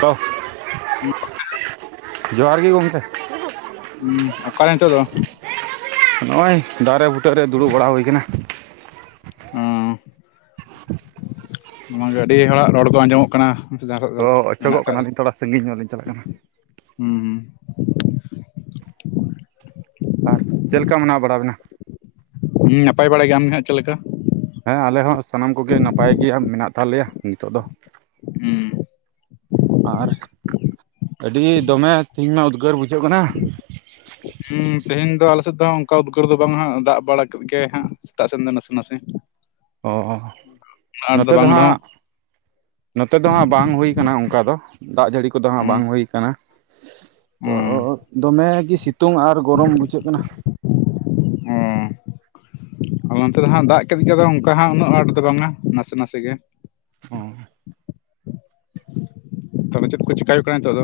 ᱛᱚ ᱡᱚᱦᱟᱨ ᱜᱤ ᱜᱚᱢᱠᱮ ᱦᱩᱸ ᱚᱠᱟ ᱨᱮ ᱱᱤᱛᱚᱜ ᱫᱚᱼᱼ ᱱᱚᱜᱼᱚᱭ ᱫᱟᱨᱮ ᱵᱩᱴᱟᱹ ᱨᱮ ᱫᱩᱲᱩᱵ ᱵᱟᱲᱟ ᱦᱩᱭ ᱠᱟᱱᱟ ᱚᱸ ᱚᱱᱟ ᱜᱮ ᱟᱹᱰᱤ ᱦᱚᱲᱟᱜ ᱨᱚᱲ ᱠᱚ ᱟᱸᱡᱚᱢᱚᱜ ᱠᱟᱱᱟ ᱛᱚ ᱚᱪᱚᱜᱚᱜ ᱠᱟᱱᱟᱞᱤᱧ ᱛᱷᱚᱲᱟ ᱥᱟᱺᱜᱤᱧ ᱧᱚᱜ ᱞᱤᱧ ᱪᱟᱞᱟᱜ ᱠᱟᱱᱟ [unintelligible] ᱟᱨ ᱪᱮᱜ ᱞᱮᱠᱟ ᱢᱮᱱᱟᱜ ᱵᱟᱲᱟ ᱵᱮᱱᱟ ᱦᱩᱸ ᱱᱟᱯᱟᱭ ᱵᱟᱲᱟ ᱜᱤ ᱟᱢ ᱜᱮᱦᱟᱸᱜ ᱪᱮᱫ ᱞᱮᱠᱟ ᱦᱮᱸ ᱟᱞᱮ ᱦᱚᱸ ᱥᱟᱱᱟᱢ ᱠᱚ ᱜᱮ ᱱᱟᱯᱟᱭ ᱜᱮ ᱢᱮᱱᱟᱜ ᱛᱟᱞᱮᱭᱟ ᱱᱤᱛᱚᱜ ᱫᱚ ᱦᱩᱸ ᱟᱨ ᱟᱹᱰᱤ ᱫᱚᱢᱮ ᱛᱤᱦᱤᱧ ᱢᱟ ᱩᱫᱽᱜᱟᱹᱨ ᱵᱩᱡᱷᱟᱹᱜ ᱠᱟᱱᱟ ᱦᱩᱸ ᱛᱮᱦᱮᱧ ᱫᱚ ᱟᱞᱮ ᱥᱮᱫ ᱫᱚ ᱚᱱᱠᱟ ᱩᱫᱽᱜᱟᱹᱨ ᱫᱚ ᱵᱟᱝ ᱦᱟᱸᱜ ᱫᱟᱜ ᱵᱟᱲᱟ ᱠᱮᱫ ᱜᱮᱭᱟᱭ ᱦᱟᱸᱜ ᱥᱮᱛᱟᱜ ᱥᱮᱱ ᱫᱚ ᱱᱟᱥᱮ ᱱᱟᱥᱮ ᱚ ᱚ ᱩᱱᱟᱹᱜ ᱟᱸᱴ ᱱᱚᱛᱮ ᱫᱚ ᱵᱟᱝ ᱦᱟᱸᱜ ᱨᱮᱦᱚᱸ ᱱᱚᱛᱮ ᱫᱚ ᱦᱟᱸᱜ ᱵᱟᱝ ᱦᱩᱭ ᱠᱟᱱᱟ ᱚᱝᱠᱟ ᱫᱚ ᱫᱟᱜ ᱡᱟᱹᱲᱤ ᱠᱚᱫᱚ ᱦᱟᱸᱜ ᱦᱩᱸ ᱵᱟᱝ ᱦᱩᱭ ᱠᱟᱱᱟ ᱛᱚ ᱦᱩᱸ ᱫᱚᱢᱮ ᱜᱤ ᱥᱤᱛᱩᱝ ᱟᱨ ᱜᱚᱨᱚᱢ ᱵᱩᱡᱷᱟᱹᱜ ᱠᱟᱱᱟ ᱦᱮᱸ ᱟᱫᱚ ᱱᱚᱱᱛᱮ ᱫᱚ ᱦᱟᱸᱜ ᱫᱟᱜ ᱠᱮᱫ ᱜᱮᱫᱚᱭ ᱚᱱᱠᱟ ᱦᱟᱸᱜ ᱩᱱᱟᱹᱜ ᱟᱸᱴ ᱫᱚ ᱵᱟᱝᱟ ᱱᱟᱥᱮ ᱱᱟᱥᱮ ᱜᱮ [unintelligible] ᱛᱚᱵᱮ ᱪᱮᱫ ᱠᱩ ᱪᱤᱠᱟᱭ ᱦᱩᱭᱩᱜ ᱠᱟᱱᱟ ᱱᱤᱛᱚᱜ ᱫᱚ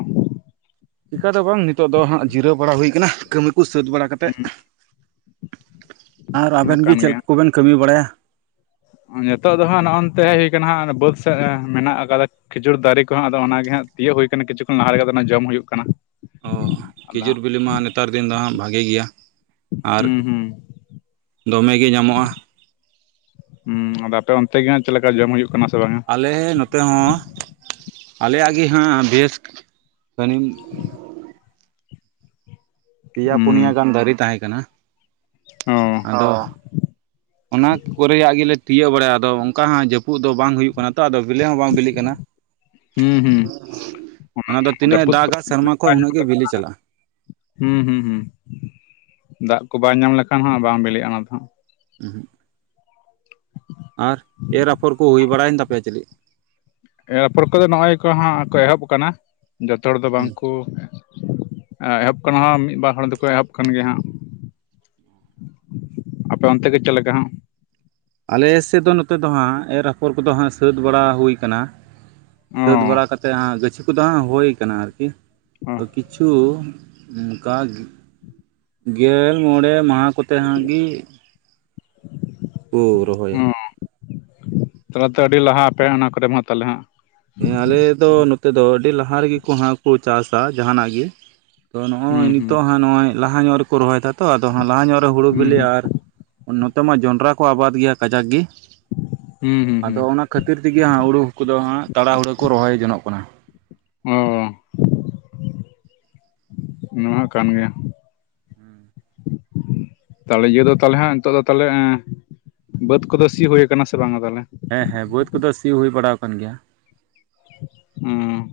ᱪᱤᱠᱟᱹ ᱫᱚ ᱵᱟᱝ ᱱᱤᱛᱚᱜ ᱫᱚ ᱦᱟᱸᱜ ᱡᱤᱨᱟᱹᱣ ᱵᱟᱲᱟ ᱦᱩᱭ ᱠᱟᱱᱟ ᱠᱟᱹᱢᱤ ᱠᱩ ᱥᱟᱹᱛ ᱵᱟᱲᱟ ᱠᱟᱛᱮᱫ ᱦᱩᱸ ᱟᱨ ᱚᱱᱟ ᱢᱟ ᱟᱵᱮᱱ ᱜᱤ ᱠᱟᱱ ᱪᱮᱫ ᱜᱮ ᱠᱚᱵᱮᱱ ᱠᱟᱹᱢᱤ ᱵᱟᱲᱟᱭᱟ ᱱᱤᱛᱚᱜ ᱫᱚ ᱦᱟᱸᱜ ᱱᱚᱜᱼᱚᱱᱛᱮ ᱦᱮᱡ ᱦᱩᱭ ᱠᱟᱱᱟ ᱦᱟᱸᱜ ᱵᱟᱹᱫ ᱥᱮᱜ ᱢᱮᱱᱟᱜ ᱟᱠᱟᱫᱟ ᱠᱷᱤᱡᱩᱨ ᱫᱟᱨᱤ ᱠᱚᱦᱚᱸ ᱟᱫᱚ ᱚᱱᱟ ᱜᱮ ᱦᱟᱸᱜ ᱛᱤᱭᱳᱜ ᱦᱩᱭ ᱠᱟᱱᱟ ᱠᱤᱪᱷᱩ ᱠᱷᱚᱱ ᱞᱟᱦᱟ ᱨᱮᱜᱮ ᱟᱫᱚ ᱚᱱᱟ ᱡᱚᱢ ᱦᱩᱭᱩᱜ ᱠᱟᱱᱟ ᱚ ᱟᱫᱚ ᱠᱷᱤᱡᱩᱨ ᱦᱟᱸᱜ ᱵᱤᱞᱤ ᱢᱟ ᱱᱮᱛᱟᱨ ᱫᱤᱱ ᱫᱚ ᱦᱟᱸᱜ ᱵᱷᱟᱜᱮ ᱜᱮᱭᱟ ᱟᱨ ᱦᱩᱸ ᱦᱩᱸ ᱫᱚᱢᱮ ᱜᱮ ᱧᱟᱢᱚᱜᱼᱟ ᱦᱩᱸ ᱟᱫᱚ ᱟᱯᱮ ᱚᱱᱛᱮ ᱜᱮ ᱦᱟᱸᱜ ᱪᱮᱫ ᱞᱮᱠᱟ ᱡᱚᱢ ᱦᱩᱭᱩᱜ ᱠᱟᱱᱟ ᱥᱮ ᱵᱟᱝᱟ ᱟᱞᱮ ᱱᱚᱛᱮ ᱦᱚᱸ ᱟᱞᱮᱭᱟᱜ ᱜᱤ ᱦᱟᱸᱜ ᱵᱮᱹᱥ [unintelligible] ᱯᱮᱭᱟ ᱯᱩᱱᱭᱟ ᱦᱩᱸ ᱜᱟᱱ ᱫᱟᱨᱤ ᱛᱟᱦᱮᱸ ᱠᱟᱱᱟ ᱚ ᱟᱫᱚ ᱚᱱᱟ ᱠᱚᱨᱮᱭᱟᱜ ᱜᱮᱞᱮ ᱛᱤᱭᱟᱹᱜ ᱵᱟᱲᱟᱭᱟ ᱟᱫᱚ ᱚᱱᱠᱟ ᱦᱟᱸᱜ ᱡᱟᱹᱯᱩᱫ ᱫᱚ ᱵᱟᱝ ᱦᱩᱭᱩᱜ ᱠᱟᱱᱟ ᱛᱚ ᱟᱫᱚ ᱵᱤᱞᱮ ᱦᱚᱸ ᱵᱟᱝ ᱵᱤᱞᱤᱜ ᱠᱟᱱᱟ ᱦᱩᱸ ᱦᱩᱸ ᱚᱱᱟ ᱫᱚ ᱛᱤᱱᱟᱹᱜᱼ ᱮ ᱡᱟᱹᱯᱩᱫ ᱠᱚ ᱫᱟᱜᱟ ᱥᱮᱨᱢᱟ ᱠᱷᱚ ᱵᱟᱭ ᱩᱱᱟᱹᱜ ᱧᱟᱢ ᱜᱤ ᱵᱤᱞᱤ ᱞᱮᱠᱷᱟᱱ ᱪᱟᱞᱟᱜᱼᱟ ᱦᱩᱸ ᱦᱩᱸ ᱦᱩᱸ ᱫᱟᱜ ᱠᱚ ᱵᱟᱭ ᱧᱟᱢ ᱞᱮᱠᱷᱟᱱ ᱦᱟᱸᱜ ᱵᱟᱝ ᱵᱤᱞᱤᱜᱼᱟ ᱚᱱᱟ ᱫᱚᱦᱟᱜ ᱟᱨ ᱮᱨ ᱟᱯᱷᱚᱨ ᱠᱚ ᱦᱩᱭ ᱵᱟᱲᱟᱭᱮᱱ ᱛᱟᱯᱮᱭᱟ ᱪᱤᱞᱤᱜ ᱮᱨ ᱟᱯᱷᱚᱨ ᱠᱚᱫᱚ ᱱᱚᱜᱼᱚᱭ ᱠᱚ ᱦᱟᱸᱜ ᱠᱚ ᱮᱦᱚᱵ ᱠᱟᱱᱟ, ᱡᱚᱛᱚ ᱦᱚᱲ ᱫᱚ ᱵᱟᱝ ᱠᱩ ᱮᱦᱚᱵ ᱠᱟᱱᱟ ᱦᱟᱸᱜ ᱢᱤᱫ ᱵᱟᱨ ᱦᱚᱲ ᱫᱚᱠᱚ ᱮᱦᱚᱵ ᱠᱟᱱ ᱜᱮᱭᱟ ᱦᱟᱸᱜ ᱾ ᱟᱯᱮ ᱚᱱᱛᱮ ᱜᱮ ᱪᱮᱫ ᱞᱮᱠᱟ ᱦᱟᱸᱜ? ᱟᱞᱮ ᱥᱮᱫ ᱫᱚ ᱱᱚᱛᱮ ᱫᱚ ᱦᱟᱸᱜ ᱮᱨ ᱟᱯᱷᱚᱨ ᱠᱚᱫᱚ ᱦᱟᱸᱜ ᱥᱟᱹᱛ ᱵᱟᱲᱟ ᱦᱩᱭ ᱠᱟᱱᱟ ᱾ ᱚ ᱥᱟᱹᱛ ᱵᱟᱲᱟ ᱠᱟᱛᱮᱫ ᱦᱟᱸᱜ ᱜᱟᱹᱪᱷᱤ ᱠᱚᱫᱚ ᱦᱟᱸᱜ ᱦᱩᱭ ᱠᱟᱱᱟ ᱟᱨᱠᱤ ᱾ [inaudible] ᱚ [unintelligible] ᱜᱮᱞ ᱢᱚᱬᱮ ᱢᱟᱸᱦᱟ ᱠᱚᱛᱮ ᱦᱟᱸᱜ ᱜᱤ ᱠᱚᱻ ᱨᱚᱦᱚᱭ ᱛᱟᱦᱞᱮ ᱛᱚ ᱟᱹᱰᱤ ᱞᱟᱦᱟ ᱟᱯᱮ ᱚᱱᱟ ᱠᱚᱨᱮ ᱢᱟ ᱦᱟᱸᱜ ᱛᱟᱞᱦᱮ ᱦᱟᱸᱜ ᱾ ᱦᱮᱸ ᱟᱞᱮ ᱫᱚ ᱱᱚᱛᱮ ᱫᱚ ᱟᱹᱰᱤ ᱞᱟᱦᱟ ᱨᱤᱜᱤ ᱠᱩ ᱦᱟᱸᱜ ᱠᱩ ᱪᱟᱥᱟ ᱡᱟᱸᱦᱟ ᱱᱟᱜ ᱜᱤ᱾ ᱟᱫᱚ ᱱᱚᱜᱼᱚᱭ ᱦᱩᱸ ᱱᱤᱛᱚᱜ ᱦᱟᱸᱜ ᱱᱚᱜᱼᱚᱭ ᱞᱟᱦᱟ ᱧᱚᱜ ᱨᱮᱠᱚ ᱨᱚᱦᱚᱭ ᱫᱟ ᱛᱚ ᱟᱫᱚ ᱦᱟᱸᱜ ᱞᱟᱦᱟ ᱧᱚᱜ ᱨᱮ ᱦᱩᱲᱩ ᱦᱩᱸ ᱵᱤᱞᱤ ᱦᱩᱸ ᱟ ᱟᱨ ᱱᱚᱛᱮ ᱢᱟ ᱡᱚᱸᱰᱨᱟ ᱠᱚ ᱟᱵᱟᱫ ᱜᱮᱭᱟ ᱠᱟᱡᱟᱠ ᱜᱮ ᱦᱩᱸ ᱦᱩᱸ ᱟᱫᱚ ᱦᱩᱸ ᱚᱱᱟ ᱠᱷᱟᱹᱛᱤᱨ ᱛᱮᱜᱮ ᱦᱟᱸᱜ ᱦᱩᱲᱩ ᱠᱚᱫᱚ ᱦᱟᱸᱜ ᱛᱟᱲᱟ ᱦᱩᱲᱟᱹ ᱠᱚ ᱨᱚᱦᱚᱭ ᱡᱚᱱᱚᱜ ᱠᱟᱱᱟ ᱾ [unintelligible] ᱱᱚᱣᱟ ᱦᱚ ᱠᱟᱱ ᱜᱮᱭᱟ ᱾ ᱛᱟᱦᱚᱞᱮ ᱤᱭᱟᱹ ᱫᱚ ᱛᱟᱦᱚᱞᱮ ᱱᱤᱛᱚᱜ ᱫᱚ ᱛᱟᱦᱚᱞᱮ ᱵᱟᱹᱫᱽ ᱠᱚᱫᱚ ᱥᱤ ᱦᱩᱭ ᱠᱟᱱᱟ ᱥᱮ ᱵᱟᱝᱼᱟ ᱛᱟᱦᱚᱞᱮ? ᱦᱮᱸ ᱦᱮᱸ ᱵᱟᱹᱫᱽ ᱠᱚᱫᱚ ᱥᱤ ᱦᱩᱭ ᱵᱟᱲᱟ ᱟᱠᱟᱱ ᱜᱮᱭᱟ ᱾ ᱦᱩᱸ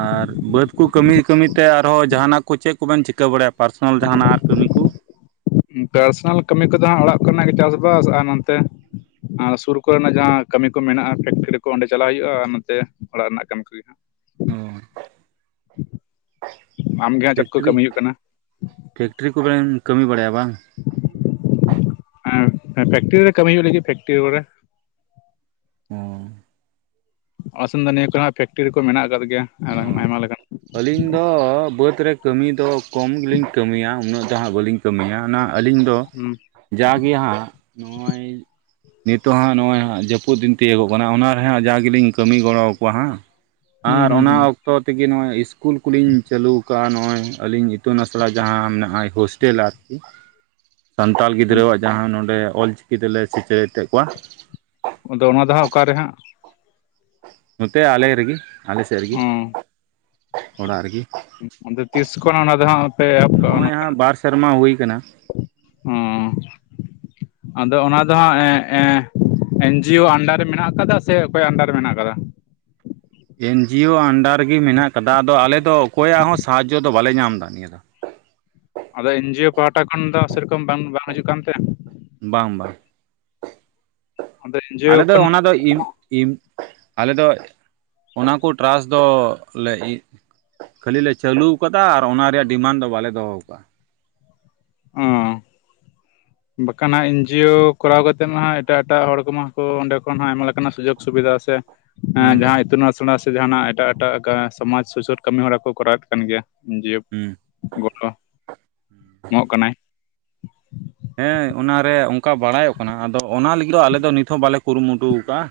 ᱟᱨ ᱵᱟᱹᱫᱽ ᱠᱚ ᱠᱟᱹᱢᱤ ᱠᱟᱹᱢᱤᱛᱮ ᱟᱨᱚᱸ ᱡᱟᱦᱟ ᱱᱟᱜ ᱠᱚ ᱪᱮᱫ ᱠᱚᱵᱮᱱ ᱪᱤᱠᱟᱹ ᱵᱟᱲᱟᱭᱟ ᱯᱟᱨᱥᱚᱱᱟᱞ ᱡᱟᱦᱟ ᱱᱟᱜ ᱟᱨ ᱠᱟᱹᱢᱤ ᱠᱚ? ᱯᱟᱨᱥᱚᱱᱟᱞ ᱠᱟᱹᱢᱤ ᱠᱚᱫᱚ ᱦᱟᱸᱜ ᱚᱲᱟᱜ ᱠᱚᱨᱮᱱᱟᱜ ᱜᱮ ᱪᱟᱥᱵᱟᱥ ᱟᱨ ᱱᱚᱱᱛᱮ ᱟᱨ ᱥᱩᱨ ᱠᱚᱨᱮᱱᱟᱜ ᱡᱟᱦᱟᱸ ᱠᱟᱹᱢᱤ ᱠᱚ ᱢᱮᱱᱟᱜᱼᱟ ᱯᱷᱮᱠᱴᱨᱤ ᱠᱚ ᱚᱸᱰᱮ ᱪᱟᱞᱟᱜ ᱦᱩᱭᱩᱜᱼᱟ ᱟᱨ ᱱᱚᱛᱮ ᱚᱲᱟᱜ ᱨᱮᱱᱟᱜ ᱠᱟᱹᱢᱤ ᱠᱚᱜᱮ ᱦᱟᱸᱜ, ᱚ ᱟᱢᱜᱮ ᱦᱟᱸᱜ ᱪᱮᱫ ᱠᱚ ᱯᱷᱮᱠᱴᱨᱤ ᱠᱟᱹᱢᱤ ᱦᱩᱭᱩᱜ ᱠᱟᱱᱟ ᱯᱷᱮᱠᱴᱨᱤ ᱠᱚᱵᱮᱱ ᱠᱟᱹᱢᱤ ᱵᱟᱲᱟᱭᱟ ᱵᱟᱝ? ᱯᱷᱮᱠᱴᱨᱤ ᱨᱮ ᱠᱟᱹᱢᱤ ᱦᱩᱭᱩᱜ ᱞᱟᱹᱜᱤᱫ ᱯᱷᱮᱠᱴᱨᱤ ᱠᱚᱨᱮ, ᱚ ᱾ ᱟᱞᱮ ᱥᱮᱫ ᱫᱚ ᱱᱤᱭᱟᱹ ᱠᱚᱨᱮᱱᱟᱜ ᱯᱷᱮᱠᱴᱨᱤ ᱠᱚ ᱢᱮᱱᱟᱜ ᱟᱠᱟᱫ ᱜᱮᱭᱟ ᱾ ᱚ ᱾ ᱟᱹᱞᱤᱧ ᱫᱚ ᱵᱟᱹᱫᱽ ᱨᱮ ᱠᱟᱹᱢᱤ ᱫᱚ ᱠᱚᱢ ᱜᱮᱞᱤᱧ ᱠᱟᱹᱢᱤᱭᱟ ᱩᱱᱟᱹᱜ ᱫᱚ ᱵᱟᱹᱞᱤᱧ ᱠᱟᱹᱢᱤᱭᱟ, ᱚᱱᱟ ᱟᱹᱞᱤᱧ ᱫᱚ ᱦᱩᱸ ᱡᱟ ᱜᱮ ᱦᱟᱸᱜ ᱱᱚᱜᱚᱭ ᱱᱤᱛᱚᱜ ᱦᱟᱸᱜ ᱱᱚᱜᱼᱚᱭ ᱦᱟᱜ ᱡᱟᱹᱯᱩᱫ ᱫᱤᱱ ᱛᱤᱭᱳᱜᱚᱜ ᱠᱟᱱᱟ ᱚᱱᱟᱨᱮ ᱦᱟᱸᱜ ᱡᱟᱜᱮᱞᱤᱧ ᱠᱟᱹᱢᱤ ᱜᱚᱲᱚᱣᱟᱠᱚᱣᱟ ᱦᱟᱸᱜ ᱾ ᱦᱩᱸ ᱚᱱᱟ ᱦᱩᱸ ᱚᱠᱛᱚ ᱛᱮᱜᱮ ᱱᱚᱜᱚᱭ ᱤᱥᱠᱩᱞ ᱠᱚᱞᱤᱧ ᱪᱟᱹᱞᱩ ᱱᱚᱠᱟ ᱱᱚᱜᱼᱚᱭ ᱟᱹᱞᱤᱧ ᱤᱛᱩᱱ ᱟᱥᱲᱟ ᱡᱟᱦᱟᱸ ᱢᱮᱱᱟᱜᱼᱟ ᱦᱳᱥᱴᱮᱞ ᱟᱨᱠᱤ, ᱥᱟᱱᱛᱟᱲ ᱦᱩᱸ ᱜᱤᱫᱽᱨᱟᱹᱣᱟᱜ ᱡᱟᱦᱟᱸ ᱱᱚᱰᱮ ᱚᱞᱪᱤᱠᱤ ᱛᱮᱞᱮ ᱥᱮᱪᱮᱫ ᱮᱫ ᱠᱚᱣᱟ ᱟᱫᱚ ᱚᱱᱟ ᱫᱚ ᱦᱟᱸᱜ ᱚᱠᱟᱨᱮ ᱦᱟᱸᱜ? ᱱᱚᱛᱮ ᱟᱞᱮ ᱨᱮᱜᱮ ᱟᱞᱮ ᱥᱮᱫ ᱨᱮᱜᱮ ᱚ ᱚᱲᱟᱜ ᱨᱮᱜᱮ ᱾ ᱟᱫᱚ ᱛᱤᱥ ᱠᱷᱚᱱ ᱚᱱᱟ ᱫᱚ ᱦᱟᱸᱜ ᱯᱮ ᱱᱚᱜᱚᱭ ᱦᱟᱸᱜ ᱵᱟᱨ ᱥᱮᱨᱢᱟ ᱦᱩᱭ ᱠᱟᱱᱟ ᱾ ᱚ ᱟᱫᱚ ᱚᱱᱟ ᱫᱚ ᱦᱟᱸᱜ [inaudible] ᱮᱱᱡᱤᱭᱳ ᱟᱱᱰᱟᱨ ᱨᱮ ᱢᱮᱱᱟᱜ ᱟᱠᱟᱫᱟ ᱥᱮ ᱚᱠᱚᱭᱟᱜ ᱟᱱᱰᱟᱨ ᱨᱮ ᱢᱮᱱᱟᱜ ᱟᱠᱟᱫᱟ? ᱮᱱᱡᱤᱭᱳ ᱟᱱᱰᱟᱨ ᱨᱮᱜᱮ ᱢᱮᱱᱟᱜ ᱠᱟᱫᱟ ᱟᱫᱚ ᱟᱞᱮ ᱫᱚ ᱚᱠᱚᱭᱟᱜ ᱦᱚᱸ ᱥᱟᱦᱟᱡᱽᱡᱚ ᱫᱚ ᱵᱟᱞᱮ ᱧᱟᱢ ᱫᱟ ᱱᱤᱭᱟᱹ ᱫᱚ ᱾ ᱟᱫᱚ ᱮᱱᱡᱤᱭᱳ ᱯᱟᱦᱟᱴᱟ ᱠᱷᱚᱱ ᱫᱚ ᱥᱮᱨᱚᱠᱚᱢ ᱵᱟᱝ ᱵᱟᱝ ᱦᱤᱡᱩᱜ ᱠᱟᱱ ᱛᱮ? ᱵᱟᱝ ᱵᱟᱝᱹ ᱟᱫᱚ ᱟᱞᱮ ᱮᱱᱡᱤᱭᱳ ᱫᱚ ᱠᱷᱚᱱ ᱚᱱᱟ ᱫᱚ ᱤᱼᱼ ᱤᱢ, ᱟᱞᱮ ᱫᱚ ᱚᱱᱟ ᱠᱚ ᱴᱮᱨᱟᱥ ᱫᱚ ᱞᱮ [inaudible] ᱼᱼ ᱠᱷᱟᱹᱞᱤ ᱞᱮ ᱪᱟᱹᱞᱩ ᱠᱟᱫᱟ ᱟᱨ ᱚᱱᱟ ᱨᱮᱭᱟᱜ ᱰᱤᱢᱟᱱᱰ ᱫᱚ ᱵᱟᱞᱮ ᱫᱚᱦᱚ ᱠᱟᱜᱻᱟ ᱾ ᱚᱸ ᱾ ᱵᱟᱠᱷᱟᱱ ᱦᱟᱝ ᱮᱱᱡᱤᱭᱳ ᱠᱚᱨᱟᱣ ᱠᱟᱛᱮ ᱢᱟ ᱮᱴᱟᱜ ᱮᱴᱟᱜ ᱦᱚᱲ ᱠᱚᱢᱟ ᱠᱚ ᱚᱸᱰᱮ ᱠᱷᱚᱱ ᱦᱚᱸ ᱟᱭᱢᱟ ᱞᱮᱠᱟᱱᱟᱜ ᱥᱩᱡᱳᱜᱽ ᱥᱩᱵᱤᱫᱷᱟ ᱥᱮᱼᱼ ᱦᱮᱸ ᱦᱩᱸ ᱡᱟᱦᱟᱸ ᱤᱛᱩᱱ ᱟᱥᱲᱟᱼᱼ ᱡᱟᱸᱦᱟᱱᱟᱜ ᱮᱴᱟᱜ ᱮᱴᱟᱜ ᱥᱚᱢᱟᱡᱽ ᱥᱩᱥᱟᱹᱨ ᱠᱟᱹᱢᱤ ᱦᱚᱨᱟ ᱠᱚ ᱠᱚᱨᱟᱣᱮᱫ ᱠᱟᱱ ᱜᱮᱭᱟ ᱮᱱᱡᱤᱭᱳ ᱾ ᱦᱩᱸ ᱾ ᱜᱚᱲᱚ, ᱮᱢᱚᱜ ᱠᱟᱱᱟᱭ ᱾ ᱦᱮᱸ ᱚᱱᱟᱨᱮ ᱚᱱᱠᱟ ᱵᱟᱲᱟᱭᱚᱜ ᱠᱟᱱᱟ ᱟᱫᱚ ᱚᱱᱟ ᱞᱟᱹᱜᱤᱫ ᱫᱚ ᱟᱞᱮ ᱫᱚ ᱱᱤᱛ ᱦᱚᱸ ᱵᱟᱞᱮ ᱠᱩᱨᱩᱢᱩᱴᱩ ᱠᱟᱜᱼᱟ ᱾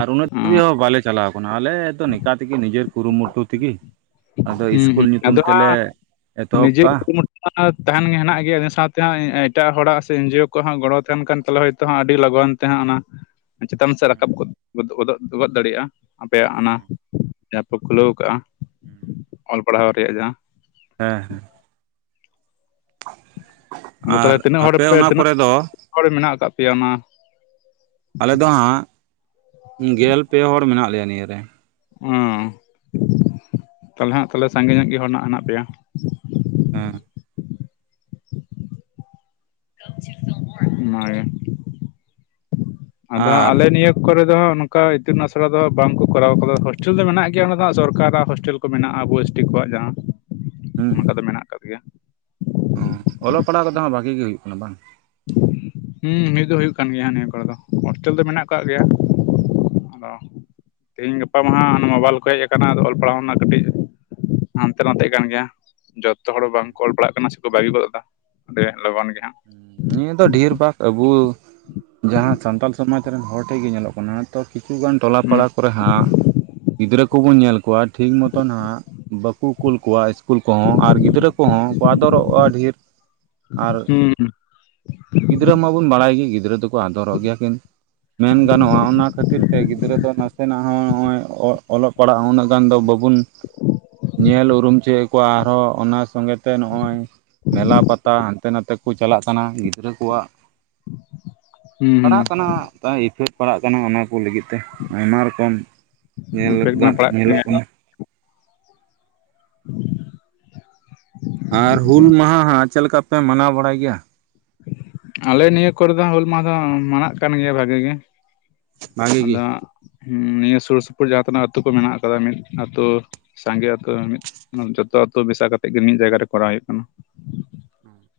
ᱟᱨ ᱩᱱᱟᱹᱜ ᱚ [inaudible] ᱵᱟᱞᱮ ᱪᱟᱞᱟᱣ ᱠᱟᱱᱟ ᱟᱞᱮ ᱫᱚ ᱱᱚᱝᱠᱟ ᱛᱮᱜᱮ ᱱᱤᱡᱮᱨ ᱠᱩᱨᱩᱢᱩᱴᱩ ᱛᱮᱜᱮᱼᱼ ᱟᱫᱚ ᱦᱩᱸ ᱤᱥᱠᱩᱞ ᱦᱩᱸ ᱧᱩᱛᱩᱢ ᱟᱫᱚ ᱛᱮᱞᱮ ᱮᱛᱚᱦᱚᱵ ᱠᱟᱜᱼᱟ ᱾ [inaudible] ᱛᱟᱸᱦᱮᱱ ᱜᱮ ᱦᱮᱱᱟᱜ ᱜᱮᱭᱟ ᱤᱱᱟᱹ ᱥᱟᱶᱛᱮ ᱦᱚᱸ ᱮᱴᱟᱜ ᱦᱚᱲᱟᱜ ᱥᱮ ᱮᱱᱡᱤᱭᱳ ᱠᱚᱣᱟᱜ ᱦᱚᱸ ᱜᱚᱲᱚ ᱛᱟᱸᱦᱮᱱ ᱠᱷᱟᱱ ᱛᱟᱞᱮ ᱦᱳᱭ ᱛᱚᱼᱼ ᱛᱮᱦᱚᱸ ᱟᱹᱰᱤ ᱞᱚᱜᱚᱱ ᱛᱮᱦᱟᱸᱜ ᱚᱱᱟᱼᱼ ᱪᱮᱛᱟᱱ ᱥᱮᱫ ᱨᱟᱠᱟᱵ ᱜᱚᱫ ᱜᱚᱫᱚᱜ ᱜᱚᱫ ᱫᱟᱲᱮᱭᱟᱜᱼᱟ ᱟᱯᱮᱭᱟᱜ ᱚᱱᱟ ᱡᱟᱦᱟᱸ ᱯᱮ ᱠᱷᱩᱞᱟᱹᱣ ᱠᱟᱜᱼᱟ ᱾ [inaudible] ᱚᱞ ᱯᱟᱲᱦᱟᱣ ᱨᱮᱭᱟᱜ ᱡᱟᱦᱟᱸᱼᱼ ᱦᱮᱸ ᱦᱮᱸ ᱾ ᱟᱫᱚ ᱟᱨ ᱛᱟᱦᱚᱞᱮ ᱛᱤᱱᱟᱹᱜ ᱦᱚᱲ ᱟᱯᱮ ᱯᱮ ᱚᱱᱟ ᱛᱤᱱᱟᱹᱜ ᱠᱚᱨᱮ ᱫᱚᱼᱼ ᱦᱚᱲ ᱢᱮᱱᱟᱜ ᱟᱠᱟᱫ ᱯᱮᱭᱟ ᱚᱱᱟᱼᱼ ᱟᱞᱮ ᱫᱚ ᱦᱟᱸᱜ, ᱜᱮᱞ ᱯᱮ ᱦᱚᱲ ᱢᱮᱱᱟᱜ ᱞᱮᱭᱟ ᱱᱤᱭᱟᱹᱨᱮ ᱾ ᱚᱸ, ᱛᱟᱦᱚᱞᱮ ᱦᱟᱸᱜ ᱛᱟᱦᱚᱞᱮ ᱥᱟᱸᱜᱮ ᱧᱚᱜ ᱜᱮ ᱦᱚᱲ ᱦᱮᱱᱟᱜ ᱯᱮᱭᱟ ᱾ ᱦᱮᱸ ᱾ [unintelligible] ᱚᱱᱟᱜᱮ ᱾ ᱟᱫᱚ ᱦᱟᱸᱜ ᱟᱨ ᱟᱞᱮ ᱱᱤᱭᱟᱹᱼᱼ ᱠᱚᱨᱮ ᱫᱚ ᱦᱟᱸᱜ ᱚᱱᱠᱟ ᱤᱛᱩᱱ ᱟᱥᱲᱟ ᱫᱚ ᱵᱟᱝ ᱠᱚ ᱠᱚᱨᱟᱣ ᱠᱟᱫᱟ, ᱦᱳᱥᱴᱮᱞ ᱫᱚ ᱢᱮᱱᱟᱜ ᱜᱮᱭᱟ ᱚᱸᱰᱮ ᱫᱚ ᱦᱟᱸᱜ ᱥᱚᱨᱠᱟᱨᱟᱜ ᱦᱳᱥᱴᱮᱞ ᱾ ᱠᱚ ᱢᱮᱱᱟᱜᱼᱟ ᱟᱵᱚ ᱮᱥᱴᱤ ᱠᱚᱣᱟᱜ ᱡᱟᱦᱟᱸ, ᱦᱩᱸ ᱚᱱᱟᱠᱚ ᱫᱚ ᱢᱮᱱᱟᱜ ᱟᱠᱟᱫ ᱜᱮᱭᱟ ᱾ ᱚᱞᱚᱜ ᱯᱟᱲᱦᱟᱣ ᱠᱚᱫᱚ ᱦᱟᱸᱜ ᱵᱷᱟᱜᱤ ᱜᱮ ᱦᱩᱭᱩᱜ ᱠᱟᱱᱟ ᱵᱟᱝ ᱾ ᱦᱩᱸ ᱦᱩᱭ ᱫᱚ ᱦᱩᱭᱩᱜ ᱠᱟᱱ ᱜᱮᱭᱟ ᱦᱟᱸᱜ ᱱᱤᱭᱟᱹ ᱠᱚᱨᱮ ᱫᱚ, ᱦᱳᱥᱴᱮᱞ ᱫᱚ ᱢᱮᱱᱟᱜ ᱠᱟᱜ ᱜᱮᱭᱟ ᱾ ᱟᱫᱚ ᱛᱮᱦᱮᱧ ᱜᱟᱯᱟ ᱢᱟ ᱦᱟᱸᱜ ᱚᱱᱟ ᱢᱳᱵᱟᱭᱤᱞ ᱠᱚ ᱦᱮᱡ ᱠᱟᱱᱟ ᱟᱫᱚ ᱚᱞ ᱯᱟᱲᱦᱟᱣ ᱨᱮᱱᱟᱜ ᱠᱟᱹᱴᱤᱡᱼᱼ ᱦᱟᱱᱛᱮ ᱱᱟᱛᱮᱜ ᱠᱟᱱ ᱜᱮᱭᱟ ᱾ ᱡᱚᱛᱚ ᱦᱚᱲ ᱵᱟᱝ ᱠᱚ ᱚᱞ ᱯᱟᱲᱟᱜ ᱠᱟᱱᱟ, ᱥᱮᱠᱚ ᱵᱟᱹᱜᱤ ᱜᱚᱫ ᱮᱫᱟ ᱟᱹᱰᱤ ᱞᱚᱜᱚᱱ ᱜᱮ ᱦᱟᱸᱜ ᱾ ᱱᱤᱭᱟᱹ ᱫᱚ ᱰᱷᱮᱨ ᱵᱷᱟᱜᱽ ᱟᱵᱩ, ᱡᱟᱦᱟᱸ ᱥᱟᱱᱛᱟᱞ ᱥᱚᱢᱟᱡᱽ ᱨᱮᱱ ᱦᱚᱲ ᱴᱷᱮᱡ ᱜᱮ ᱧᱮᱞᱚᱜ ᱠᱟᱱᱟ ᱾ ᱛᱚ ᱠᱤᱪᱷᱩ ᱜᱟᱱ ᱴᱚᱞᱟ ᱦᱩᱸ ᱯᱟᱲᱟ ᱠᱚᱨᱮ ᱦᱟᱸᱜ, ᱜᱤᱫᱽᱨᱟᱹ ᱠᱚᱵᱚᱱ ᱧᱮᱞ ᱠᱚᱣᱟ ᱾ ᱴᱷᱤᱠ ᱢᱚᱛᱚ ᱱᱟᱦᱟᱸᱜ, ᱵᱟᱠᱩ ᱠᱩᱞ ᱠᱚᱣᱟ ᱤᱥ ᱠᱩᱞ ᱠᱚᱦᱚᱸ ᱟᱨ ᱜᱤᱫᱽᱨᱟᱹ ᱠᱚᱦᱚᱸ ᱠᱚ ᱟᱫᱚᱨᱚᱜᱼᱟ ᱰᱷᱮᱨ, ᱟᱨᱼᱼ ᱦᱩᱸ ᱜᱤᱫᱽᱨᱟᱹ ᱢᱟᱵᱚᱱ ᱵᱟᱲᱟᱭ ᱜᱮ, ᱜᱤᱫᱽᱨᱟᱹ ᱫᱚ ᱠᱚ ᱟᱫᱚᱨᱚᱜ ᱜᱮᱭᱟ ᱠᱤᱱ, ᱢᱮᱱ ᱜᱟᱱᱚᱜᱼᱟ ᱚᱱᱟ ᱠᱷᱟᱹᱛᱤᱨ ᱛᱮ ᱜᱤᱫᱽᱨᱟᱹ ᱫᱚ ᱱᱟᱥᱮᱱᱟᱜ ᱦᱚᱸ ᱱᱚᱜᱼᱚᱭᱼᱼ ᱚ ᱚᱞᱚᱜ ᱯᱟᱲᱦᱟᱜ ᱦᱚᱸ ᱩᱱᱟᱹᱜ ᱜᱟᱱ ᱫᱚ ᱵᱟᱵᱚᱱᱼᱼ ᱧᱮᱞ ᱩᱨᱩᱢ ᱦᱚᱪᱚᱭᱮᱫ ᱠᱚᱣᱟ ᱟᱨᱦᱚᱸ ᱚᱱᱟ ᱥᱚᱸᱜᱮᱼᱼ ᱛᱮ ᱱᱚᱜᱼᱚᱭ ᱢᱮᱞᱟ ᱯᱟᱛᱟ ᱦᱟᱱᱛᱮ ᱱᱟᱛᱮ ᱠᱚ ᱪᱟᱞᱟᱜ ᱠᱟᱱᱟ, ᱜᱤᱫᱽᱨᱟᱹ ᱠᱚᱣᱟᱜᱼᱼ ᱦᱩᱸ ᱯᱟᱲᱟᱜ ᱦᱩᱸ ᱠᱟᱱᱟ, ᱛᱟᱭ ᱤᱯᱷᱮᱠᱴ ᱯᱟᱲᱟᱜ ᱠᱟᱱᱟ ᱚᱱᱟ ᱠᱚ ᱞᱟᱹᱜᱤᱫᱼᱼ ᱛᱮ, ᱟᱭᱢᱟ ᱨᱚᱠᱚᱢ ᱧᱮᱞ ᱤᱯᱷᱮᱠᱴ ᱢᱟ ᱜᱟᱫ ᱯᱟᱲᱟᱜ ᱠᱟᱱ ᱧᱮᱞᱚᱜ ᱜᱮᱭᱟ ᱠᱟᱱᱟ ᱾ [unintelligible] ᱟᱨ ᱦᱩᱞ ᱢᱟᱦᱟ ᱦᱟᱸᱜ ᱪᱮᱫ ᱞᱮᱠᱟ ᱯᱮ ᱢᱟᱱᱟᱣ ᱵᱟᱲᱟᱭ ᱜᱮᱭᱟ ᱟᱞᱮ ᱱᱤᱭᱟᱹ ᱠᱚᱨᱮ ᱫᱚ ᱦᱟᱸᱜ ᱦᱩᱞ ᱢᱟᱦᱟ ᱫᱚ ᱢᱟᱱᱟᱜ ᱠᱟᱱ ᱜᱮᱭᱟ ᱵᱷᱟᱜᱮ ᱜᱮ ᱵᱷᱟᱜᱤ ᱜᱮ ᱟᱫᱚ ᱱᱤᱭᱟᱹ ᱥᱩᱨ ᱥᱩᱯᱩᱨ ᱡᱟᱦᱟᱸ ᱛᱤᱱᱟᱹᱜ ᱟᱹᱛᱩ ᱠᱚ ᱢᱮᱱᱟᱜ ᱟᱠᱟᱫᱟ ᱢᱤᱫ ᱟᱹᱛᱩ ᱥᱟᱸᱜᱮ ᱟᱹᱛᱩ ᱢᱤᱫ ᱡᱚᱛᱚ ᱟᱹᱛᱩ ᱢᱮᱥᱟ ᱠᱟᱛᱮᱜ ᱜᱮ ᱢᱤᱫ ᱡᱟᱭᱜᱟ ᱨᱮ ᱠᱚᱨᱟᱣ ᱦᱩᱭᱩᱜ ᱠᱟᱱᱟ [inaudible]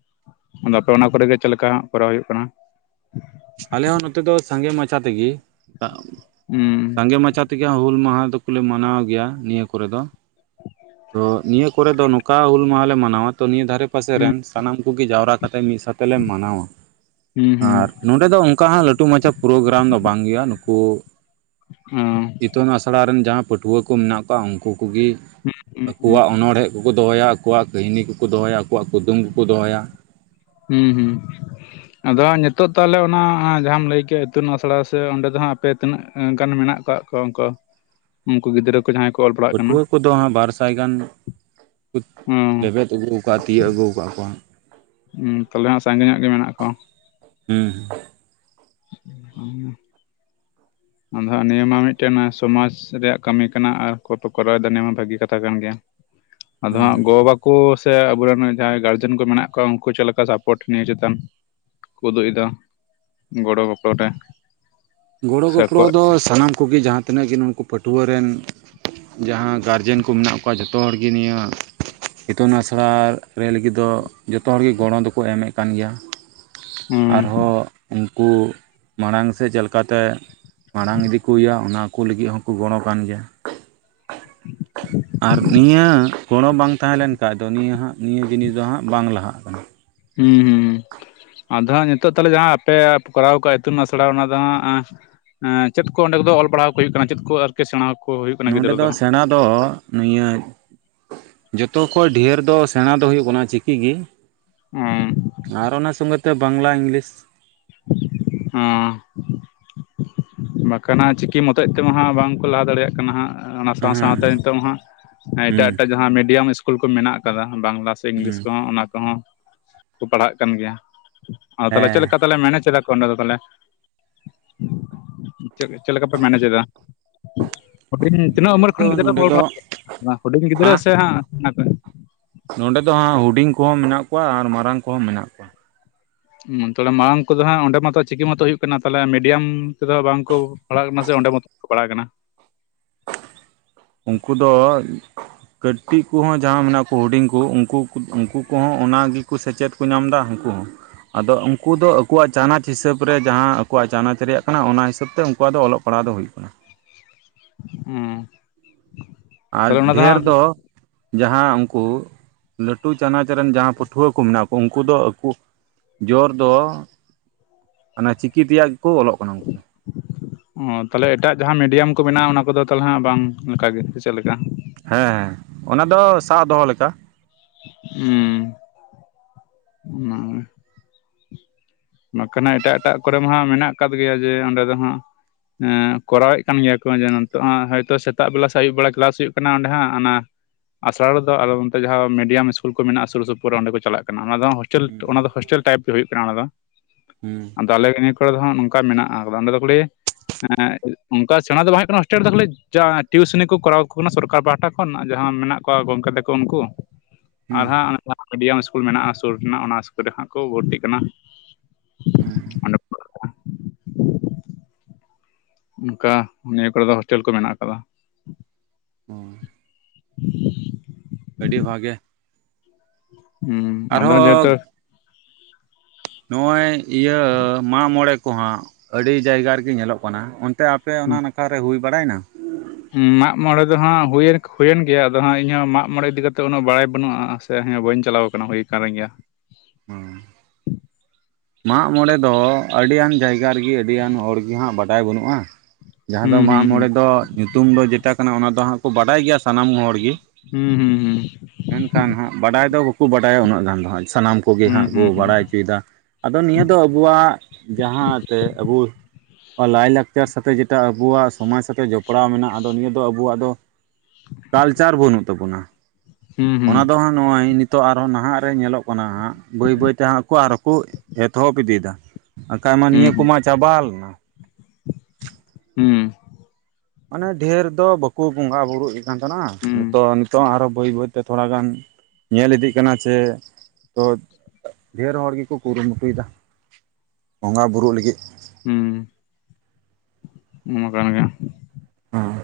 ᱟᱫᱚ ᱟᱯᱮ ᱚᱱᱟ ᱠᱚᱨᱮ ᱜᱮ ᱪᱮᱫ ᱞᱮᱠᱟ ᱠᱚᱨᱟᱣ ᱦᱩᱭᱩᱜ ᱠᱟᱱᱟ ᱟᱞᱮ ᱦᱚᱸ ᱱᱚᱛᱮ ᱫᱚ ᱥᱟᱸᱜᱮ ᱢᱟᱪᱷᱟ ᱛᱮ ᱜᱮ ᱦᱩᱸ ᱥᱟᱸᱜᱮ ᱢᱟᱪᱷᱟ ᱛᱮ ᱜᱮ ᱦᱩᱞ ᱢᱟᱦᱟ ᱫᱚ ᱠᱚ ᱞᱮ ᱢᱟᱱᱟᱣ ᱜᱮᱭᱟ ᱱᱤᱭᱟᱹ ᱠᱚᱨᱮ ᱫᱚ ᱛᱚ ᱱᱤᱭᱟᱹ ᱠᱚᱨᱮ ᱫᱚ ᱱᱚᱝᱠᱟ ᱦᱩᱞ ᱢᱟᱦᱟᱞᱮ ᱢᱟᱱᱟᱣᱟ ᱛᱚ ᱱᱤᱭᱟᱹ ᱫᱷᱟᱨᱮ ᱯᱟᱥᱮ ᱦᱩᱸ ᱨᱮᱱ ᱥᱟᱱᱟᱢ ᱠᱚᱜᱮ ᱡᱟᱣᱨᱟ ᱠᱟᱛᱮ ᱢᱤᱫ ᱥᱟᱛᱮ ᱞᱮ ᱢᱟᱱᱟᱣᱟ ᱦᱩᱸ ᱦᱩᱸ ᱟᱨᱼᱼ ᱱᱚᱸᱰᱮ ᱫᱚ ᱚᱱᱠᱟ ᱦᱟᱸᱜ ᱞᱟᱹᱴᱩ ᱢᱟᱪᱷᱟ ᱯᱨᱳᱜᱨᱟᱢ ᱫᱚ ᱵᱟᱝ ᱜᱮᱭᱟ ᱱᱩᱠᱩ ᱦᱩᱸᱻ ᱤᱛᱩᱱ ᱟᱥᱲᱟ ᱨᱮᱱ ᱡᱟᱦᱟᱸ ᱯᱟᱹᱴᱷᱩᱣᱟᱹ ᱠᱚ ᱢᱮᱱᱟᱜ ᱠᱚᱣᱟ ᱩᱱᱠᱩ ᱠᱚ ᱜᱮ ᱦᱩᱸ ᱦᱩᱸ ᱦᱩᱸ ᱟᱠᱚᱣᱟᱜ ᱚᱱᱚᱬᱦᱮᱸᱼᱼ ᱠᱚᱠᱚ ᱫᱚᱦᱚᱭᱟ ᱟᱠᱚᱣᱟᱜ ᱠᱟᱹᱦᱱᱤ ᱠᱚᱠᱚ ᱫᱚᱦᱚᱭᱟ ᱟᱠᱚᱣᱟᱜ ᱠᱩᱫᱩᱢ ᱠᱚᱠᱚ ᱫᱚᱦᱚᱭᱟ ᱦᱩᱸ ᱦᱩᱸ ᱟᱫᱚ ᱦᱟᱸᱜ ᱱᱤᱛᱳᱜ ᱛᱟᱦᱚᱞᱮ ᱚᱱᱟ ᱡᱟᱦᱟᱢ ᱞᱟᱹᱭ ᱠᱮᱫ ᱤᱛᱩᱱ ᱟᱥᱲᱟ ᱥᱮ ᱚᱸᱰᱮ ᱫᱚ ᱦᱟᱸᱜ ᱟᱯᱮ ᱛᱤᱱᱟᱹᱜ ᱜᱟᱱ ᱢᱮᱱᱟᱜ ᱟᱠᱟᱜ ᱠᱚ ᱚᱱᱠᱟ ᱩᱱᱠᱩ ᱜᱤᱫᱽᱨᱟᱹ ᱡᱟᱦᱟᱸᱭ ᱠᱚ ᱚᱞ [unintelligible] ᱯᱟᱹᱴᱷᱣᱟᱹ ᱠᱚᱫᱚ ᱦᱟᱸᱜ ᱵᱟᱨ ᱥᱟᱭ ᱜᱟᱱ ᱠᱚ ᱦᱩᱸ ᱞᱮᱵᱮᱫᱼᱼ ᱟᱹᱜᱩ ᱠᱟᱜ-ᱟ ᱛᱤᱭᱟᱹᱜ ᱟᱹᱜᱩ ᱠᱟᱜ-ᱟ ᱠᱚ ᱦᱟᱸᱜ ᱦᱩᱸ ᱛᱟᱦᱚᱞᱮ ᱦᱟᱸᱜ ᱥᱟᱸᱜᱮ ᱧᱚᱜ ᱜᱮ ᱢᱮᱱᱟᱜ ᱠᱚᱣᱟ ᱦᱩᱸ ᱦᱩᱸ [unintelligible] ᱟᱫᱚ [unintelligible] ᱱᱤᱭᱟᱹ ᱢᱟ ᱢᱤᱫᱴᱮᱱ [unintelligible] ᱨᱮᱭᱟᱜ ᱠᱟᱹᱢᱤ ᱠᱟᱱᱟ ᱟᱨ [unintelligible] ᱠᱚᱨᱟᱣ ᱮᱫᱟ ᱱᱤᱭᱟᱹ ᱢᱟ ᱵᱷᱟᱹᱜᱤ ᱠᱟᱛᱷᱟ ᱠᱟᱱ ᱜᱮᱭᱟ ᱟᱫᱚ ᱦᱩᱸ ᱦᱟᱸᱜ ᱜᱚ ᱵᱟᱵᱟ ᱠᱩ ᱥᱮ ᱟᱵᱚ ᱨᱮᱱ ᱡᱟᱦᱟᱸᱭ ᱜᱟᱨᱡᱮᱱ ᱠᱚ ᱢᱮᱱᱟᱜ ᱠᱚᱣᱟ ᱩᱱᱠᱩ ᱪᱮᱫ ᱞᱮᱠᱟ ᱥᱟᱯᱳᱨᱴ ᱱᱤᱭᱟᱹ ᱪᱮᱛᱟᱱ ᱩᱫᱩᱜ ᱮᱫᱟ ᱜᱚᱲᱚ ᱜᱚᱯᱚᱲᱚ ᱨᱮ ᱜᱚᱲᱚ ᱥᱮ ᱜᱚᱯᱚᱲᱚ ᱟᱠᱚᱣᱟᱜ ᱫᱚ ᱥᱟᱱᱟᱢ ᱠᱩᱜᱮ ᱡᱟᱦᱟᱸ ᱛᱤᱱᱟᱹᱜ ᱜᱮ ᱱᱩᱝᱠᱩ ᱯᱟᱹᱴᱷᱣᱟᱹᱨ ᱨᱮᱱ ᱡᱟᱦᱟᱸ ᱜᱟᱨᱡᱮᱱ ᱠᱚ ᱢᱮᱱᱟᱜ ᱠᱚᱣᱟ ᱡᱚᱛᱚ ᱦᱚᱲ ᱜᱤ ᱱᱤᱭᱟᱹ ᱤᱛᱩᱱ ᱟᱥᱲᱟ ᱨᱮ ᱞᱟᱹᱜᱤᱫ ᱫᱚ ᱡᱚᱛᱚ ᱦᱚᱲᱜᱤ ᱜᱚᱲᱚ ᱫᱚᱠᱚ ᱮᱢᱮᱫ ᱠᱟᱱ ᱜᱮᱭᱟ᱾ ᱦᱩᱸ ᱟᱨᱦᱚᱸ ᱩᱱᱠᱩ ᱢᱟᱲᱟᱝ ᱥᱮᱫ ᱪᱮᱫ ᱞᱮᱠᱟ ᱛᱮ ᱢᱟᱲᱟᱝ ᱤᱫᱤ ᱠᱩ ᱦᱩᱭᱩᱜᱭᱟ ᱚᱱᱟ ᱠᱩ ᱞᱟᱹᱜᱤᱫ ᱦᱚᱸᱠᱩ ᱜᱚᱲᱚ ᱠᱟᱱ ᱜᱮᱭᱟ᱾ [unintelligible] ᱟᱨ ᱱᱤᱭᱟᱹ ᱜᱚᱲᱚ ᱵᱟᱝ ᱛᱟᱦᱮᱸ ᱞᱮᱱ ᱠᱷᱟᱡ ᱫᱚ ᱱᱤᱭᱟᱹ ᱦᱟᱸᱜ ᱱᱤᱭᱟᱹ ᱡᱤᱱᱤᱥ ᱫᱚ ᱦᱟᱸᱜ ᱵᱟᱝ ᱞᱟᱦᱟᱜ ᱠᱟᱱᱟ᱾ ᱦᱩᱸ ᱦᱩᱸ ᱦᱩᱸ ᱟᱫᱚ ᱦᱟᱸᱜ ᱱᱤᱛᱚᱜ ᱛᱟᱦᱞᱮ ᱡᱟᱦᱟᱸ ᱟᱯᱮ ᱠᱚᱨᱟᱣ ᱠᱟᱜᱼᱟ ᱤᱛᱩᱱ ᱟᱥᱲᱟ ᱚᱱᱟ ᱫᱚ ᱦᱟᱸᱜ ᱮᱸ ᱮᱸ ᱪᱮᱫ ᱠᱚ ᱚᱸᱰᱮ ᱠᱚᱫᱚ ᱚᱞ ᱯᱟᱲᱦᱟᱣ ᱠᱩ ᱦᱩᱭᱩᱜ ᱠᱟᱱᱟ ᱪᱮᱫ ᱠᱩ ᱟᱨ ᱥᱮᱬᱟᱣ ᱟᱠᱚ ᱦᱩᱭᱩᱜ ᱠᱟᱱᱟ ᱱᱚᱰᱮ ᱜᱤᱫᱽᱨᱟᱹ ᱫᱚ ᱦᱚᱸ ᱥᱮᱬᱟ ᱫᱚ ᱱᱤᱭᱟᱹ ᱡᱷᱚᱛᱚ ᱠᱷᱚᱡ ᱰᱷᱮᱨ ᱫᱚ ᱥᱮᱬᱟ ᱫᱚ ᱦᱳᱭᱳᱜ ᱠᱟᱱᱟ ᱪᱤᱠᱤ ᱜᱮ [unintelligible] ᱟᱨᱚ ᱚᱱᱟ ᱥᱚᱝᱜᱮ ᱛᱮ ᱵᱟᱝᱞᱟ ᱤᱝᱞᱤᱥ [unintelligible] ᱵᱟᱠᱷᱟᱱ ᱦᱟᱸᱜ ᱪᱤᱠᱤ ᱢᱚᱛᱮᱡ ᱛᱮᱢᱟ ᱦᱟᱸᱜ ᱵᱟᱝ ᱠᱚ ᱞᱟᱦᱟ ᱫᱟᱲᱮᱭᱟᱜ ᱠᱟᱱᱟ ᱦᱟᱸᱜ ᱚᱱᱟ ᱥᱟᱶ ᱥᱟᱶᱛᱮ ᱦᱮᱸ ᱱᱤᱛᱚᱝ ᱦᱟᱸᱜ᱾ ᱮᱴᱟᱜ, ᱦᱮᱸ ᱮᱴᱟᱜ ᱡᱟᱦᱟᱸ ᱢᱤᱰᱤᱭᱟᱢ ᱤᱥᱠᱩᱞ ᱠᱚ ᱢᱮᱱᱟ-ᱜ ᱟᱠᱟᱫᱟ᱾ ᱵᱟᱝᱞᱟ ᱤᱝᱞᱤᱥ ᱦᱮᱸ ᱠᱚᱼᱦᱚᱸ ᱚᱱᱟ ᱠᱚᱼᱦᱚᱸ ᱠᱚ ᱯᱟᱲᱦᱟ-ᱜ ᱠᱟᱱ ᱜᱮᱭᱟ᱾ ᱟᱫᱚ ᱛᱟᱦᱞᱮ ᱦᱮᱸ ᱪᱮᱫ ᱞᱮᱠᱟ, ᱛᱟᱦᱞᱮ ᱢᱮᱱᱮᱪ ᱮᱫᱟᱜ ᱠᱚ ᱛᱟᱦᱞᱮ? ᱪᱮᱫ ᱪᱮᱫ ᱞᱮᱠᱟ ᱯᱮ ᱢᱮᱱᱮᱡᱽ ᱮᱫᱟ? ᱦᱩᱰᱤᱧ ᱛᱤᱱᱟᱹᱜ ᱢᱮᱱᱮᱡ ᱩᱢᱮᱨ ᱫᱚ ᱠᱷᱚᱱ ᱜᱤᱫᱽᱨᱟᱹ ᱱᱚᱰᱮ ᱫᱚ [unintelligible] ᱦᱩᱰᱤᱧ ᱜᱤᱫᱽᱨᱟᱹ ᱦᱟᱸ ᱥᱮ ᱦᱟᱸᱜ ᱱᱚᱸᱰᱮ ᱫᱚ ᱦᱟᱸᱜ ᱦᱩᱰᱤᱧ ᱠᱚᱦᱚᱸ ᱢᱮᱱᱟᱜ ᱠᱚᱣᱟ᱾ ᱟᱨ ᱢᱟᱨᱟᱝ ᱠᱚᱼᱦᱚᱸ ᱢᱮᱱᱟ-ᱜ ᱠᱚᱣᱟ᱾ ᱦᱩᱸ ᱛᱟᱦᱞᱮ ᱢᱟᱲᱟᱝ ᱠᱚᱼᱫᱚ ᱦᱟᱸᱜ ᱚᱸᱰᱮ ᱢᱟᱛᱚ ᱪᱤᱠᱤ ᱢᱚᱛᱚ ᱦᱩᱭᱩᱜ ᱠᱟᱱᱟ᱾ ᱛᱟᱦᱞᱮ ᱢᱤᱰᱤᱭᱟᱢ ᱛᱮᱫᱚ ᱵᱟᱝᱠᱚ ᱯᱟᱲᱦᱟ-ᱜ ᱠᱟᱱᱟ᱾ ᱥᱮ ᱚᱸᱰᱮ ᱢᱚᱛᱚ [unintelligible] ᱠᱟᱱᱟ ᱩᱱᱠᱩ ᱫᱚ ᱠᱟᱹᱴᱤᱡ ᱠᱩ-ᱦᱚᱸ ᱡᱟᱦᱟᱸ ᱢᱮᱱᱟ-ᱜ ᱠᱩ, ᱦᱩᱰᱤᱧ ᱠᱩ ᱩᱱᱠᱩ ᱩᱱᱠᱩ ᱠᱚᱼᱦᱚᱸ ᱚᱱᱟ᱾ ᱜᱮᱠᱩ ᱥᱮᱪᱮᱫ ᱠᱩ ᱧᱟᱢ ᱮᱫᱟ ᱩᱱᱠᱩ ᱦᱚᱸ ᱟᱫᱚ ᱩᱱᱠᱩ ᱫᱚ ᱟᱠᱩᱣᱟ-ᱜ ᱪᱟᱱᱟᱪ ᱦᱤᱥᱟᱹᱵᱽ ᱨᱮ ᱾ ᱡᱟᱦᱟᱸ ᱟᱠᱩᱣᱟ-ᱜ ᱪᱟᱱᱟᱪ ᱨᱮᱭᱟᱜ ᱠᱟᱱᱟ᱾ ᱚᱱᱟ ᱦᱤᱥᱟᱹᱵᱽ ᱛᱮ ᱩᱱᱠᱩᱣᱟ-ᱜ ᱫᱚ ᱚᱞᱚᱜ ᱯᱟᱨᱦᱟᱣ ᱫᱚ ᱦᱩᱭᱩᱜ ᱠᱟᱱᱟ᱾ ᱦᱩᱸ ᱟᱨ ᱛᱟᱦᱚᱞᱮ ᱚᱱᱟ ᱰᱷᱮᱨ ᱦᱟᱸᱜ ᱫᱚ ᱡᱟᱦᱟᱸ ᱩᱱᱠᱩ ᱞᱟᱹᱴᱩ ᱪᱟᱱᱟᱪ ᱨᱮᱱ᱾ ᱡᱟᱦᱟᱸ ᱯᱟᱹᱴᱷᱩᱣᱟᱹ ᱠᱚ ᱢᱮᱱᱟᱜ ᱠᱚ᱾ ᱩᱱᱠᱩ ᱫᱚ ᱟᱠᱩ ᱡᱚᱨ ᱫᱚ ᱚᱱᱟ ᱪᱤᱠᱤ ᱛᱤᱭᱟ-ᱜ ᱜᱮᱠᱚ ᱚᱞᱚᱜ ᱠᱟᱱᱟ ᱢᱟ ᱛᱟᱦᱞᱮ ᱮᱴᱟᱜ ᱡᱟᱦᱟᱸ ᱢᱤᱰᱤᱭᱟᱢ ᱠᱚ ᱢᱮᱱᱟᱜᱼᱟ᱾ ᱚᱱᱟ ᱠᱚᱼᱫᱚ ᱛᱟᱦᱞᱮ ᱦᱟᱸᱜ ᱵᱟᱝ ᱚᱱᱠᱟ ᱜᱮ ᱪᱮᱫ ᱞᱮᱠᱟ? ᱦᱮᱸ, ᱦᱮᱸ ᱚᱱᱟ ᱫᱚ ᱥᱟᱵ ᱫᱚᱦᱚᱸ ᱞᱮᱠᱟ ᱦᱩᱸ [unintelligible] ᱵᱟᱝᱠᱷᱟᱱ ᱮᱴᱟᱜ, ᱮᱴᱟᱜ ᱠᱚᱨᱮ ᱢᱟ ᱦᱟᱸᱜ ᱢᱮᱱᱟᱜ ᱟᱠᱟᱫ ᱜᱮᱭᱟ᱾ ᱡᱮ ᱚᱸᱰᱮ ᱫᱚ ᱦᱟᱸᱜ [unintelligible] ᱠᱚᱨᱟᱣᱮᱫ ᱠᱟᱱ ᱜᱮᱭᱟ ᱠᱚ [unintelligible] ᱦᱳᱭᱛᱳ ᱥᱮᱛᱟᱜ ᱵᱮᱞᱟ᱾ ᱥᱮ ᱟᱹᱭᱩᱵ ᱵᱮᱲᱟ ᱠᱮᱞᱟᱥ ᱦᱩᱭᱩᱜ ᱠᱟᱱᱟ ᱾ ᱚᱸᱰᱮ ᱦᱟᱸᱜ ᱚᱱᱟ ᱟᱥᱟᱲᱟ ᱨᱮᱫᱚ ᱟᱨᱚ ᱚᱱᱛᱮ ᱡᱟᱦᱟᱸ ᱢᱤᱰᱤᱭᱟᱢ ᱤᱥᱠᱩᱞ ᱠᱚ ᱢᱮᱱᱟᱜᱼᱟ᱾ ᱥᱩᱨ ᱥᱩᱯᱩᱨ ᱨᱮ ᱚᱸᱰᱮ ᱠᱚ ᱪᱟᱞᱟ-ᱜ ᱠᱟᱱᱟ᱾ ᱚᱱᱟ ᱫᱚ ᱦᱳᱥᱴᱮᱸᱞ ᱦᱩᱸ ᱚᱱᱟ ᱫᱚ ᱦᱳᱥᱴᱮᱸᱞ ᱴᱟᱭᱤᱯ ᱜᱮ ᱦᱳᱭᱳᱜ ᱠᱟᱱᱟ ᱾ᱚᱱᱟ ᱫᱚ [unintelligible] [unintelligible] ᱱᱤᱭᱟᱹ ᱠᱚᱨᱮ ᱫᱚ ᱦᱟᱸᱜ ᱱᱚᱝᱠᱟ ᱢᱮᱱᱟᱜᱼᱟ, [unintelligible] ᱦᱮᱸ ᱚᱱᱠᱟ ᱥᱮᱬᱟᱸ ᱫᱚ ᱵᱟᱝ ᱦᱳᱭᱳᱜ ᱠᱟᱱᱟ᱾ ᱦᱳᱥᱴᱮᱞ ᱨᱮ ᱫᱚ ᱠᱷᱟᱹᱞᱤ ᱡᱟ ᱴᱤᱭᱩᱥᱚᱱᱤ ᱠᱚ ᱠᱚᱨᱟᱣ ᱠᱩ ᱠᱟᱱᱟ᱾ ᱥᱚᱨᱠᱟᱨ ᱯᱟᱦᱟᱴᱟ ᱠᱷᱟᱱ ᱡᱟᱸᱦᱟ ᱢᱮᱱᱟᱜ ᱠᱚᱣᱟ ᱾ ᱜᱚᱝᱠᱮ ᱛᱟᱠᱚ ᱩᱱᱠᱩ ᱦᱩᱸ ᱟᱨ ᱦᱩᱸ ᱦᱟᱸᱜ [unintelligible] ᱢᱤᱰᱤᱭᱟᱢ ᱤᱥᱠᱩᱞ ᱢᱮᱱᱟᱜᱼᱟ᱾ ᱥᱳᱨ ᱨᱮᱱᱟᱜ ᱚᱱᱟ ᱤᱥᱠᱩᱞ ᱨᱮ ᱦᱟᱸᱜ ᱠᱚ ᱵᱷᱚᱨᱛᱤ-ᱜ ᱠᱟᱱᱟ᱾ ᱦᱩᱸ [unintelligible] ᱚᱱᱠᱟ ᱱᱤᱭᱟ ᱠᱳᱨᱮ ᱫᱚ ᱦᱳᱥᱴᱮᱞ ᱠᱚ ᱢᱮᱱᱟᱜ ᱟᱠᱟᱫᱟ᱾ ᱦᱮᱸ [inaudible] ᱟᱹᱰᱤ ᱵᱷᱟᱜᱮ ᱦᱩᱸ ᱚᱰᱮ ᱦᱚᱸ ᱡᱮᱦᱛᱚ ᱟᱨᱦᱚᱸ ᱱᱚᱜᱼᱚᱭ ᱤᱭᱟᱹ ᱢᱟᱜ ᱢᱚᱬᱮᱸ ᱠᱚ ᱦᱟᱸᱜ ᱟᱹᱰᱤ ᱡᱟᱭ ᱜᱟ᱾ ᱨᱮ ᱜᱮ ᱧᱮᱞᱚᱜ ᱠᱟᱱᱟ᱾ ᱚᱱ ᱛᱮ ᱯᱮ ᱚᱱᱟ ᱱᱟᱠᱷᱟ ᱨᱮ ᱦᱩᱭ ᱵᱟᱲᱟᱭ ᱱᱟ᱾ ᱢᱟᱜ ᱢᱚᱲᱮᱸ ᱫᱚ ᱦᱟᱸᱜ ᱦᱩᱭ ᱮᱱ ᱜᱮᱭᱟ᱾ ᱟᱫᱚ ᱦᱟᱸᱜ ᱤᱧ ᱦᱚᱸ ᱢᱟᱜᱽ ᱢᱚᱬᱮᱸ ᱤᱫᱤ ᱠᱟᱛᱮᱜ ᱩᱱᱟᱹᱜ ᱵᱟᱲᱟᱭ ᱵᱟᱹᱱᱩᱜᱼᱟ᱾ ᱥᱮ ᱦᱮᱸ ᱵᱟᱹᱧ ᱪᱟᱞᱟ-ᱣ ᱟᱠᱟᱱᱟ ᱦᱩᱭ ᱟᱠᱟᱱ ᱜᱮᱭᱟ᱾ ᱦᱩᱸ ᱢᱟᱜ ᱢᱚᱬᱮᱸ ᱫᱚ ᱟᱹᱰᱤ ᱜᱟᱱ ᱡᱟᱭ ᱜᱟ ᱨᱮ ᱜᱮ ᱟᱹᱰᱤ ᱜᱟᱱ ᱦᱚᱲ ᱜᱮ ᱦᱟᱸᱜ ᱵᱟᱰᱟᱭ ᱵᱟᱹᱱᱩᱜᱼᱟ᱾ ᱡᱟᱦᱟᱸ ᱫᱚ ᱦᱩᱸ ᱢᱟᱜ ᱦᱩᱸ ᱢᱚᱬᱮᱸ ᱫᱚ ᱧᱩᱛᱩᱢ ᱫᱚ ᱡᱮᱴᱟ ᱠᱟᱱᱟ᱾ ᱚᱱᱟ ᱫᱚ ᱦᱟᱸᱜ ᱠᱚ ᱵᱟᱰᱟᱭ ᱜᱮᱭᱟ᱾ ᱥᱟᱱᱟᱢ ᱦᱚᱲ ᱜᱮ᱾ ᱦᱩᱸ, ᱦᱩᱸ, ᱦᱩᱸ ᱢᱮᱱ ᱠᱷᱟᱱ ᱦᱟᱸᱜ ᱵᱟᱰᱟᱭ ᱫᱚ ᱵᱟᱠᱚ ᱵᱟᱰᱟ ᱭᱟ᱾ ᱩᱱᱟᱹᱜ ᱜᱟᱱ ᱫᱚ ᱦᱟᱸᱜ᱾ ᱥᱟᱱᱟᱢ ᱠᱚ ᱜᱮ ᱦᱩᱸ ᱦᱩᱸ ᱦᱟᱸᱜ ᱠᱚ ᱦᱩᱸ ᱦᱩᱸ ᱵᱟᱰᱟᱭ ᱚᱪᱚᱭ ᱮᱫᱟ᱾ ᱟᱫᱚ ᱱᱤᱭᱟᱹ ᱫᱚ ᱟᱵᱩ ᱣᱟᱜ᱾ ᱡᱟᱦᱟᱸ ᱛᱮ ᱟᱵᱩ ᱞᱟᱭᱼᱞᱟᱠ ᱪᱟᱨ ᱥᱟᱛᱮᱜ ᱡᱮ ᱴᱟ ᱟᱵᱚᱣᱟᱼᱜ ᱥᱚᱢᱟᱡᱽ ᱥᱟᱛᱮᱜ ᱡᱚᱯ ᱲᱟᱣ ᱢᱮᱱᱟᱜ᱾ ᱟᱫᱚ ᱱᱤᱭᱟᱹ ᱫᱚ ᱟᱵᱚᱣᱟᱜ ᱫᱚ᱾ ᱠᱟᱞᱪᱟᱨ ᱵᱟᱹᱱᱩᱜ ᱛᱟᱵᱚᱱᱟ᱾ ᱚᱱᱟ ᱫᱚ ᱦᱩᱸ ᱱᱚᱜᱼᱚᱭ ᱱᱤᱛᱚᱜ ᱟᱨ ᱦᱚᱸ ᱱᱟᱦᱟᱜ ᱨᱮ ᱧᱮᱞᱚᱜ ᱠᱟᱱᱟ ᱦᱟᱸᱜ, ᱵᱟᱹᱭ ᱵᱟᱹᱭ ᱛᱮ ᱦᱟᱸᱜ ᱠᱚ ᱟᱨ ᱦᱚᱸ ᱠᱚ ᱮᱛᱚᱦᱚᱵ ᱤᱫᱤ ᱮᱫᱟ, ᱵᱟᱠᱷᱟᱡᱽ ᱢᱟ ᱱᱤᱭᱟᱹ ᱠᱚ ᱢᱟ ᱪᱟᱵᱟ ᱞᱮᱱᱟ᱾ ᱦᱮᱸ᱾ ᱢᱟᱱᱮ ᱰᱷᱮᱨ ᱫᱚ ᱵᱟᱠᱚ ᱵᱚᱸᱜᱟ ᱵᱩᱨᱩᱜ ᱠᱟᱱ ᱛᱟᱦᱮᱸᱱᱟ᱾ ᱦᱩᱸ ᱦᱩᱸ ᱱᱤᱛᱚᱜ ᱱᱤᱛᱚᱜ ᱟᱨᱚ ᱵᱟᱹᱭ ᱵᱟᱹᱭ ᱛᱮ ᱛᱷᱚᱲ ᱜᱟᱱ ᱧᱮᱞ ᱤᱫᱤᱜ ᱠᱟᱱᱟ ᱥᱮ ᱛᱚ ᱰᱷᱮᱨ ᱦᱚᱲ ᱜᱮ ᱠᱚ ᱠᱩᱨᱩ ᱢᱩᱴᱩᱭ ᱮᱫᱟ, ᱵᱚᱸᱜᱟ ᱵᱩᱨᱩᱜ ᱞᱟᱹᱜᱤᱫ ᱦᱩᱸ᱾ ᱚᱱᱟ ᱠᱟᱱ ᱜᱮᱭᱟ᱾ ᱦᱚᱸ᱾